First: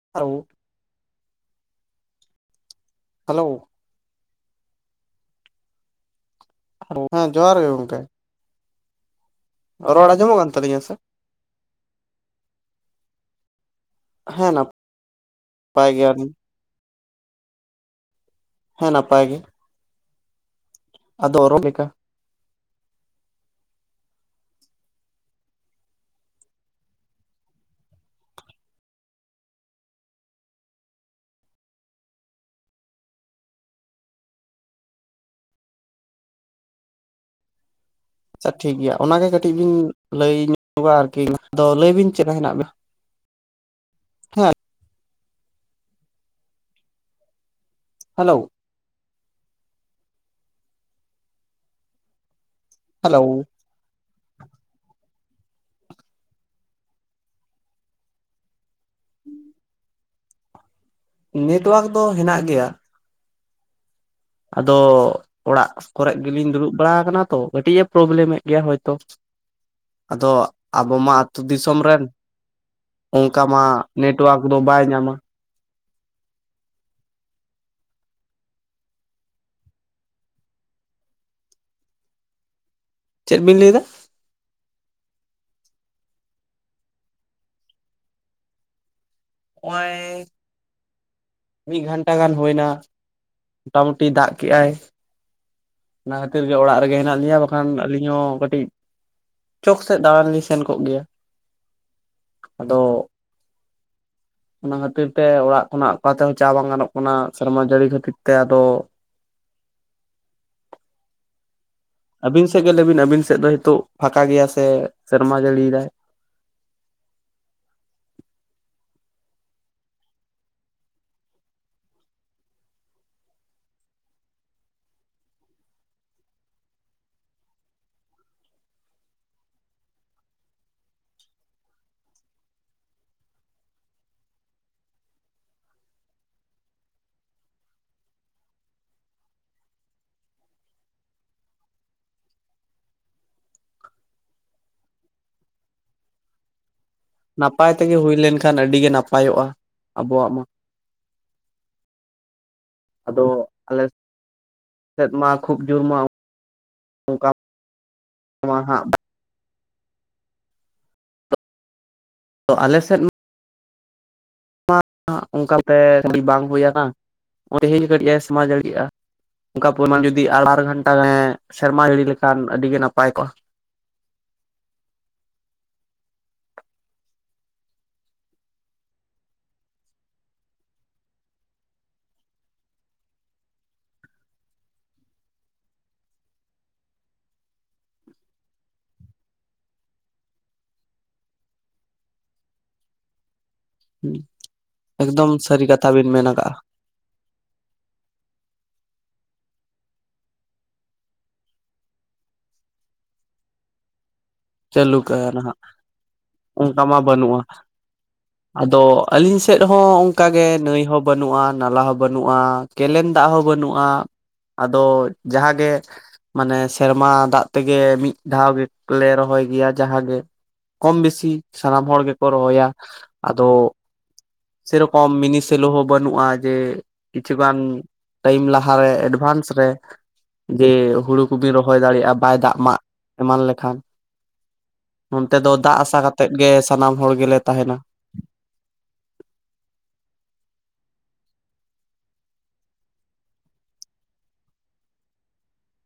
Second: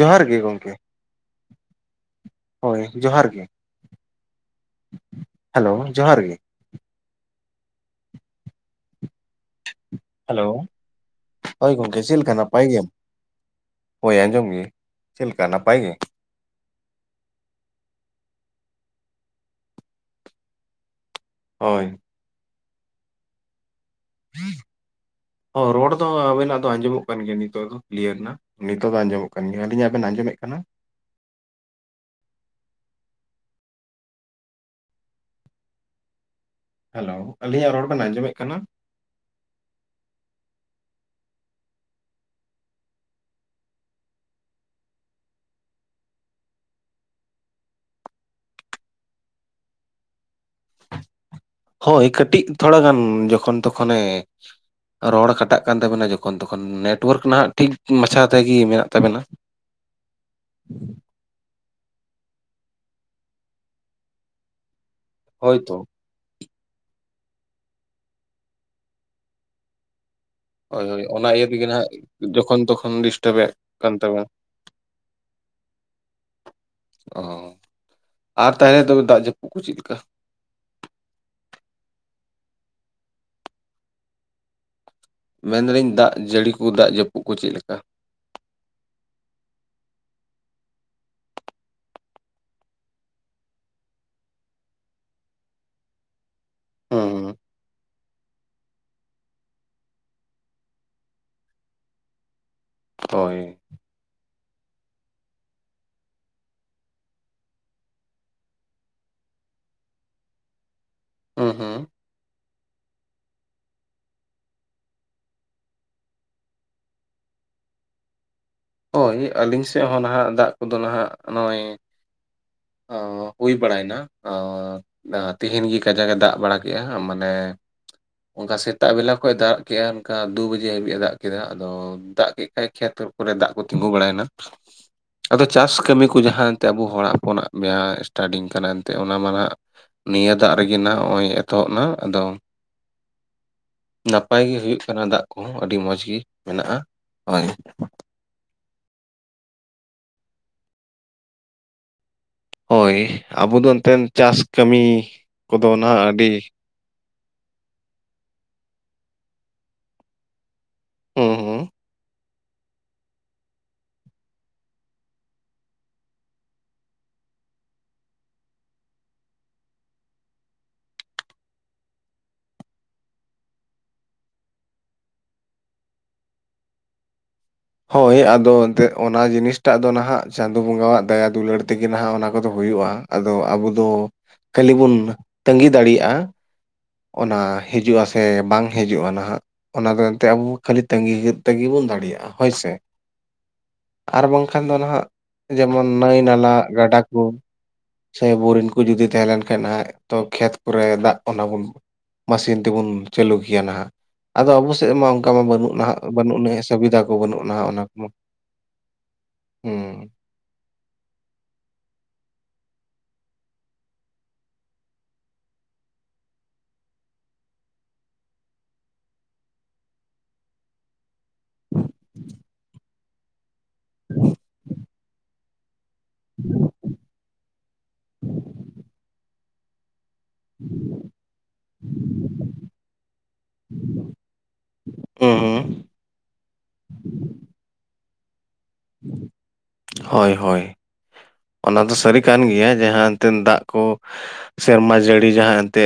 ᱡᱚᱦᱟᱨ ᱜᱮ ᱦᱮᱞᱳ ᱜᱚᱢᱠᱮ ᱦᱳᱭ ᱡᱚᱦᱟᱨ ᱦᱮᱞᱳ ᱜᱮ ᱦᱮᱞᱳ ᱡᱚᱦᱟᱨ ᱜᱮ ᱦᱮᱸ ᱡᱚᱦᱟᱨ ᱜᱮ ᱜᱚᱝᱠᱮ ᱨᱚᱲ ᱟᱸᱡᱚᱢᱚᱜ ᱦᱮᱞᱳ ᱠᱟᱱ ᱛᱟᱹᱞᱤᱧᱟ ᱥᱮ ᱦᱳᱭ ᱜᱚᱢᱠᱮ ᱪᱮᱫᱞᱠᱟ ᱱᱟᱯᱟᱭ ᱜᱮᱮ ᱦᱳᱭ ᱟᱸᱡᱚᱢ ᱦᱮᱸ ᱜᱮ ᱪᱮᱫᱠᱟ ᱱᱟᱯᱟᱭ ᱜᱮ ᱦᱮᱸ ᱱᱟᱯᱟᱭ ᱜᱮ ᱟᱫᱚ ᱚᱨ ᱵᱮ ᱦᱳᱭ [inaudible] ᱦᱚᱸ ᱨᱚᱲ ᱫᱚ ᱟᱵᱮᱱᱟᱜ ᱫᱚ ᱟᱸᱡᱚᱢᱚᱜ ᱠᱟᱱ ᱜᱮᱭᱟ ᱱᱤᱛᱚᱜ ᱫᱚ ᱠᱞᱤᱭᱟᱨ ᱨᱮᱱᱟᱜ ᱱᱤᱛᱚᱜ ᱫᱚ ᱟᱸᱡᱚᱢᱚᱜ ᱠᱟᱱ ᱱᱧ ᱟᱹᱞᱤᱧᱟᱜ ᱵᱮᱱ ᱟᱸᱡᱚᱢᱮᱫ ᱠᱟᱱᱟ? ᱦᱮᱞᱳ ᱟᱹᱞᱤᱧᱟᱜ ᱨᱚᱲ ᱵᱮᱱ ᱟᱸᱡᱚᱢᱮᱫ ᱟᱪᱪᱷᱟ ᱠᱟᱱᱟ ᱴᱷᱤᱠ ᱜᱮᱭᱟ ᱚᱱᱟᱜᱮ ᱠᱟᱹᱴᱤᱡ ᱵᱤᱱ ᱞᱟᱹᱭ ᱧᱚᱜᱼᱟ ᱟᱨᱠᱤ ᱟᱫᱚ ᱞᱟᱹᱭ ᱵᱤᱱ ᱪᱮᱫ ᱞᱮᱠᱟ ᱦᱮᱱᱟᱜ ᱵᱮᱱᱟ ᱦᱮᱞᱳ ᱦᱳᱭ ᱠᱟᱹᱴᱤᱡ ᱛᱷᱚᱲᱟ ᱜᱟᱱ ᱦᱮᱞᱳ ᱡᱚᱠᱷᱚᱱ ᱛᱚᱠᱷᱚᱱᱮ ᱨᱚᱲ ᱠᱟᱴᱟᱜ ᱠᱟᱱ ᱛᱟᱵᱮᱱᱟ ᱡᱚᱠᱷᱚᱱ ᱛᱚᱠᱷᱚᱱ ᱱᱮᱴᱣᱟᱨᱠ ᱱᱟᱸᱦᱜ ᱴᱷᱤᱠ ᱢᱟᱪᱷᱟ ᱛᱮᱜᱮ ᱢᱮᱱᱟᱜ ᱛᱟᱵᱮᱱᱟ ᱱᱮᱴᱚᱣᱟᱨᱠ ᱫᱚ ᱦᱮᱱᱟᱜ ᱜᱮᱭᱟ ᱟᱫᱚ ᱚᱲᱟᱜ ᱦᱳᱭᱛᱚ ᱠᱚᱨᱮ ᱜᱮᱞᱤᱧ ᱫᱩᱲᱩᱵ ᱵᱟᱲᱟ ᱟᱠᱟᱱᱟ ᱛᱚ ᱠᱟᱹᱴᱤᱡ ᱮ ᱯᱨᱚᱵᱞᱮᱢᱮᱫ ᱜᱮᱭᱟ ᱦᱚᱭᱛᱚ ᱟᱫᱚ ᱦᱳᱭ ᱟᱵᱚ ᱦᱳᱭ ᱢᱟ ᱚᱱᱟ ᱟᱹᱛᱩ ᱤᱭᱟᱹ ᱛᱮᱜᱮ ᱫᱤᱥᱚᱢ ᱱᱟᱦᱟᱜ ᱨᱮᱱ ᱡᱚᱠᱷᱚᱱ ᱛᱚᱠᱷᱚᱱ ᱚᱱᱠᱟ ᱰᱤᱥᱴᱟᱵᱮᱫ ᱢᱟ ᱠᱟᱱ ᱛᱟᱵᱮᱱᱟ ᱱᱮᱴᱚᱣᱟᱨᱠ ᱫᱚ ᱵᱟᱭ ᱧᱟᱢᱟ ᱚ ᱟᱨ ᱛᱟᱦᱮᱞᱮ ᱛᱚᱵᱮ ᱫᱟᱜ ᱡᱟᱹᱯᱩᱫ ᱠᱚ ᱪᱮᱫᱞᱮᱠᱟ ᱪᱮᱫ ᱵᱤᱱ ᱞᱟᱹᱭᱮᱫᱟ ᱢᱮᱱᱫᱟᱹᱧ ᱫᱟᱜ ᱡᱟᱹᱲᱤ ᱠᱚ ᱫᱟᱜ ᱡᱟᱹᱯᱩᱫ ᱠᱚ ᱪᱮᱫ ᱞᱮᱠᱟ ᱚᱭ ᱢᱤᱫ ᱜᱷᱟᱱᱴᱟ ᱜᱟᱱ ᱦᱩᱭ ᱮᱱᱟ ᱢᱚᱴᱟᱢᱩᱴᱤ ᱫᱟᱜ ᱠᱮᱫᱟᱭ ᱚᱱᱟ ᱠᱷᱟᱹᱛᱤᱨ ᱜᱮ ᱚᱲᱟᱜ ᱨᱮᱜᱮ ᱦᱮᱱᱟᱜ ᱦᱩᱸ ᱞᱤᱧᱟ ᱠᱷᱟᱱ ᱟᱹᱞᱤᱧ ᱦᱚᱸ ᱠᱟᱹᱴᱤᱡ ᱪᱚᱠ ᱥᱮᱫ ᱫᱟᱬᱟᱱ ᱞᱤᱧ ᱥᱮᱱ ᱠᱚᱜ ᱜᱮᱭᱟ ᱟᱫᱚ ᱦᱳᱭ ᱚᱱᱟ ᱠᱷᱟᱹᱛᱤᱨ ᱛᱮ ᱚᱲᱟᱜ ᱠᱷᱚᱱᱟᱜ ᱚᱠᱟ ᱛᱮᱦᱚᱸ ᱪᱟ ᱵᱟᱝ ᱜᱟᱱᱚᱜ ᱠᱟᱱᱟ ᱥᱮᱨᱢᱟ ᱡᱟᱹᱲᱤ ᱠᱷᱟᱹᱛᱤᱨ ᱛᱮ ᱟᱫᱚ ᱦᱮᱸ ᱟᱹᱵᱤᱱ ᱥᱮᱫ ᱜᱮ ᱞᱮᱵᱤᱱ ᱟᱵᱤᱱ ᱥᱮᱫ ᱫᱚ ᱱᱤᱛᱚᱜ ᱯᱷᱟᱸᱠᱟ ᱜᱮᱭᱟ ᱥᱮᱨᱢᱟ ᱡᱟᱹᱲᱤᱭᱮᱫᱟᱭ ᱦᱳᱭ ᱟᱹᱞᱤᱧ ᱥᱮᱫ ᱦᱚᱸ ᱱᱟᱦᱟᱜ ᱫᱟᱜ ᱠᱚᱫᱚ ᱱᱟᱦᱟᱜ ᱱᱚᱜᱼᱚᱭ ᱦᱩᱭ ᱵᱟᱲᱟᱭᱱᱟ ᱛᱮᱦᱤᱧ ᱜᱮ ᱠᱟᱡᱟᱠ ᱮ ᱫᱟᱜ ᱵᱟᱲᱟ ᱠᱮᱜᱼᱟ ᱢᱟᱱᱮ ᱚᱱᱠᱟ ᱥᱮᱛᱟᱜ ᱵᱮᱞᱟ ᱠᱷᱚᱱ ᱮ ᱫᱟᱜ ᱠᱮᱫᱼᱟ ᱚᱱᱠᱟ ᱫᱩ ᱵᱟᱡᱮ ᱦᱟᱹᱵᱤᱡ ᱮ ᱫᱟᱜ ᱠᱮᱫᱟ ᱟᱫᱚ ᱫᱟᱜ ᱠᱮᱫ ᱠᱷᱟᱡ ᱠᱷᱮᱛ ᱠᱚᱨᱮ ᱫᱟᱜ ᱠᱚ ᱛᱤᱸᱜᱩ ᱵᱟᱲᱟᱭᱮᱱᱟ ᱟᱫᱚ ᱪᱟᱥ ᱠᱟᱹᱢᱤ ᱠᱚ ᱡᱟᱦᱟᱸ ᱮᱱᱛᱮ ᱟᱵᱚ ᱦᱚᱲ ᱦᱚᱯᱚᱱᱟᱜ ᱡᱟᱦᱟᱸ ᱮᱥᱴᱟᱴᱤᱝ ᱠᱟᱱᱟ ᱮᱱᱛᱮᱫ ᱚᱱᱟ ᱢᱟ ᱱᱟᱸᱜ ᱱᱤᱭᱟᱹ ᱫᱟᱜ ᱨᱮᱜᱮ ᱱᱟ ᱱᱚᱜᱼᱚᱭ ᱮᱛᱚᱦᱚᱵ ᱱᱟ ᱟᱫᱚ ᱱᱟᱯᱟᱭ ᱜᱮ ᱦᱩᱭᱩᱜ ᱠᱟᱱᱟ ᱫᱟᱜ ᱠᱚᱦᱚᱸ ᱟᱹᱰᱤ ᱢᱚᱸᱡᱽ ᱜᱮ ᱢᱮᱱᱟᱜᱼᱟ ᱦᱳᱭ ᱱᱟᱯᱟᱭ ᱛᱮᱜᱮ ᱦᱩᱭ ᱞᱮᱱᱠᱷᱟᱱ ᱟᱹᱰᱤ ᱜᱮ ᱱᱟᱯᱟᱭᱚᱜᱼᱟ ᱟᱵᱚᱣᱟᱜ ᱢᱟ ᱦᱳᱭ ᱟᱫᱚ ᱟᱵᱚ ᱫᱚ ᱟᱞᱮ ᱮᱱᱛᱮᱱ ᱪᱟᱥ ᱠᱟᱹᱢᱤ ᱠᱚᱫᱚ ᱱᱟᱦᱟᱜ ᱟᱹᱰᱤ [unintelligible] ᱠᱟ ᱦᱮᱸ ᱦᱩᱸ ᱛᱚ ᱟᱞᱮ ᱥᱮᱫ ᱢᱟ ᱚᱱᱠᱟᱛᱮ ᱠᱟᱹᱴᱤᱡ ᱵᱟᱝ ᱦᱩᱭᱭᱟ ᱛᱮᱦᱮᱧ ᱠᱟᱹᱴᱤᱡ ᱮ ᱥᱮᱢᱟ ᱡᱟᱹᱲᱤ ᱠᱮᱜᱼᱟ ᱚᱱᱠᱟ ᱯᱚᱨᱤᱢᱟᱱ ᱡᱩᱫᱤ ᱟᱨ ᱵᱟᱨ ᱜᱷᱚᱱᱴᱟ ᱥᱮᱨᱢᱟ ᱡᱟᱹᱲᱤ ᱞᱮᱠᱷᱟᱱ ᱟᱹᱰᱤ ᱜᱮ ᱱᱟᱯᱟᱭ ᱠᱚᱜᱼᱟ ᱦᱳᱭ ᱟᱫᱚ ᱮᱱᱛᱮᱫ ᱚᱱᱟ ᱡᱤᱱᱤᱥᱴᱟᱜ ᱚᱱᱟ ᱡᱤᱱᱤᱥᱴᱟᱜ ᱫᱚ ᱱᱟᱦᱟᱜ ᱪᱟᱸᱫᱳ ᱵᱚᱸᱜᱟᱣᱟᱜ ᱫᱟᱭᱟ ᱫᱩᱞᱟᱹᱲ ᱛᱮᱜᱮ ᱱᱟᱦᱟᱜ ᱚᱱᱟ ᱠᱚᱫᱚ ᱦᱩᱭᱩᱜᱼᱟ ᱟᱫᱚ ᱟᱵᱚ ᱫᱚ ᱠᱷᱟᱹᱞᱤ ᱵᱚᱱ ᱛᱟ. ᱜᱤ ᱫᱟᱲᱮᱭᱟᱜᱼᱟ ᱚᱱᱟ ᱦᱤᱡᱩᱜᱼᱟ ᱥᱮ ᱵᱟᱝ ᱦᱤᱡᱩᱜᱼᱟ ᱱᱟᱦᱟᱜ ᱚᱱᱟ ᱫᱚ ᱮᱱᱛᱮ ᱟᱵᱚ ᱠᱷᱟᱹᱞᱤ ᱛᱟ. ᱜᱤ ᱛᱟᱹᱜᱤ ᱵᱚᱱ ᱫᱟᱲᱮᱭᱟᱜᱼᱟ ᱦᱳᱭᱥᱮ ᱟᱨ ᱵᱟᱝᱠᱷᱟᱱ ᱫᱚ ᱱᱟᱦᱟᱜ ᱮᱠᱫᱚᱢ ᱥᱟᱹᱨᱤ ᱡᱮᱢᱚᱱ ᱠᱟᱛᱷᱟ ᱵᱤᱱ ᱱᱟᱹᱭ ᱢᱮᱱ ᱱᱟᱞᱟ ᱟᱠᱟᱜᱼᱟ ᱜᱟᱰᱟ ᱠᱚ ᱥᱮ ᱵᱚᱣᱨᱤᱝ ᱠᱚ ᱡᱩᱫᱤ ᱛᱟᱦᱮᱸ ᱞᱮᱱ ᱠᱷᱟᱱ ᱱᱟᱦᱟᱜ ᱛᱚ ᱠᱷᱮᱛ ᱠᱚᱨᱮ ᱫᱟᱜ ᱚᱱᱟ ᱵᱚᱱ ᱢᱮᱥᱤᱱ ᱛᱮᱵᱚᱱ ᱪᱟᱹᱞᱩ ᱠᱮᱭᱟ ᱱᱟᱦᱟᱜ ᱟᱫᱚ ᱟᱵᱚ ᱥᱮᱫ ᱪᱟᱹᱞᱩ ᱢᱟ ᱠᱟᱜᱼᱟ ᱚᱱᱠᱟ ᱢᱟ ᱵᱟᱹᱱᱩᱜ ᱱᱟᱦᱟᱜ ᱵᱟᱹᱱᱩᱜ ᱟᱹᱱᱤᱡ ᱚᱱᱠᱟ ᱢᱟ ᱥᱩᱵᱤᱫᱷᱟ ᱠᱚ ᱵᱟᱹᱱᱩᱜᱼᱟ ᱱᱟᱦᱟᱜ ᱢᱟ ᱟᱫᱚ ᱟᱹᱞᱤᱧ ᱥᱮᱫ ᱦᱚ ᱚᱱᱠᱟᱜᱮ ᱱᱟᱹᱭ ᱦᱚ ᱵᱟᱹᱱᱩᱜᱼᱟ ᱱᱟᱞᱟ ᱦᱚ ᱵᱟᱹᱱᱩᱜᱼᱟ ᱠᱮᱞᱮᱱ ᱫᱟᱜ ᱦᱚᱸ ᱵᱟᱹᱱᱩᱜᱼᱟ ᱟᱫᱚ ᱡᱟᱦᱟᱸᱜᱮ ᱢᱟᱱᱮ ᱥᱮᱨᱢᱟ ᱫᱟᱜ ᱛᱮᱜᱮ ᱢᱤᱫ ᱫᱷᱟᱣ ᱜᱮᱞᱮ ᱨᱚ ᱨᱚᱦᱚᱭ ᱜᱮᱭᱟ ᱡᱟᱦᱟᱸ ᱜᱮ ᱠᱚᱢ ᱵᱮᱥᱤ ᱥᱟᱱᱟᱢ ᱦᱚᱲ ᱜᱮᱠᱚ ᱨᱚᱦᱚᱭᱟ ᱟᱫᱚ ᱚᱠ ᱢᱤᱱᱤᱥ [unintelligible] ᱥᱮᱞᱚ ᱦᱚᱸ ᱵᱟᱹᱱᱩᱜᱼᱟ ᱡᱮ ᱠᱤᱪᱷᱩᱜᱟᱱ ᱴᱟᱭᱤᱢ ᱞᱟᱦᱟᱨᱮ ᱮᱰᱵᱷᱟᱱᱥ ᱨᱮ ᱡᱮ ᱦᱩᱲᱩ ᱠᱚᱵᱤᱱ ᱨᱚᱦᱚᱭ ᱫᱟᱲᱮᱭᱟᱜᱼᱟ ᱵᱟᱭ ᱫᱟᱜ ᱢᱟᱜ ᱮᱢᱟᱱ ᱞᱮᱠᱷᱟᱱ ᱱᱚᱱᱛᱮ ᱫᱚ ᱦᱩᱸ ᱫᱟᱜ ᱟᱥᱟ ᱠᱟᱛᱮᱜ ᱜᱮ ᱥᱟᱱᱟᱢ ᱦᱚᱲ ᱜᱮᱞᱮ ᱛᱟᱦᱮᱱᱟ ᱦᱚᱭ ᱦᱚᱭ ᱚᱱᱟ ᱫᱚ ᱥᱟᱹᱨᱤ ᱠᱟᱱ ᱜᱮᱭᱟ ᱡᱟᱦᱟᱸ ᱮᱱᱛᱮᱫ ᱫᱟᱜ ᱠᱚ ᱥᱮᱨᱢᱟ ᱡᱟᱹᱲᱤ ᱡᱟᱦᱟᱸ ᱮᱱᱛᱮ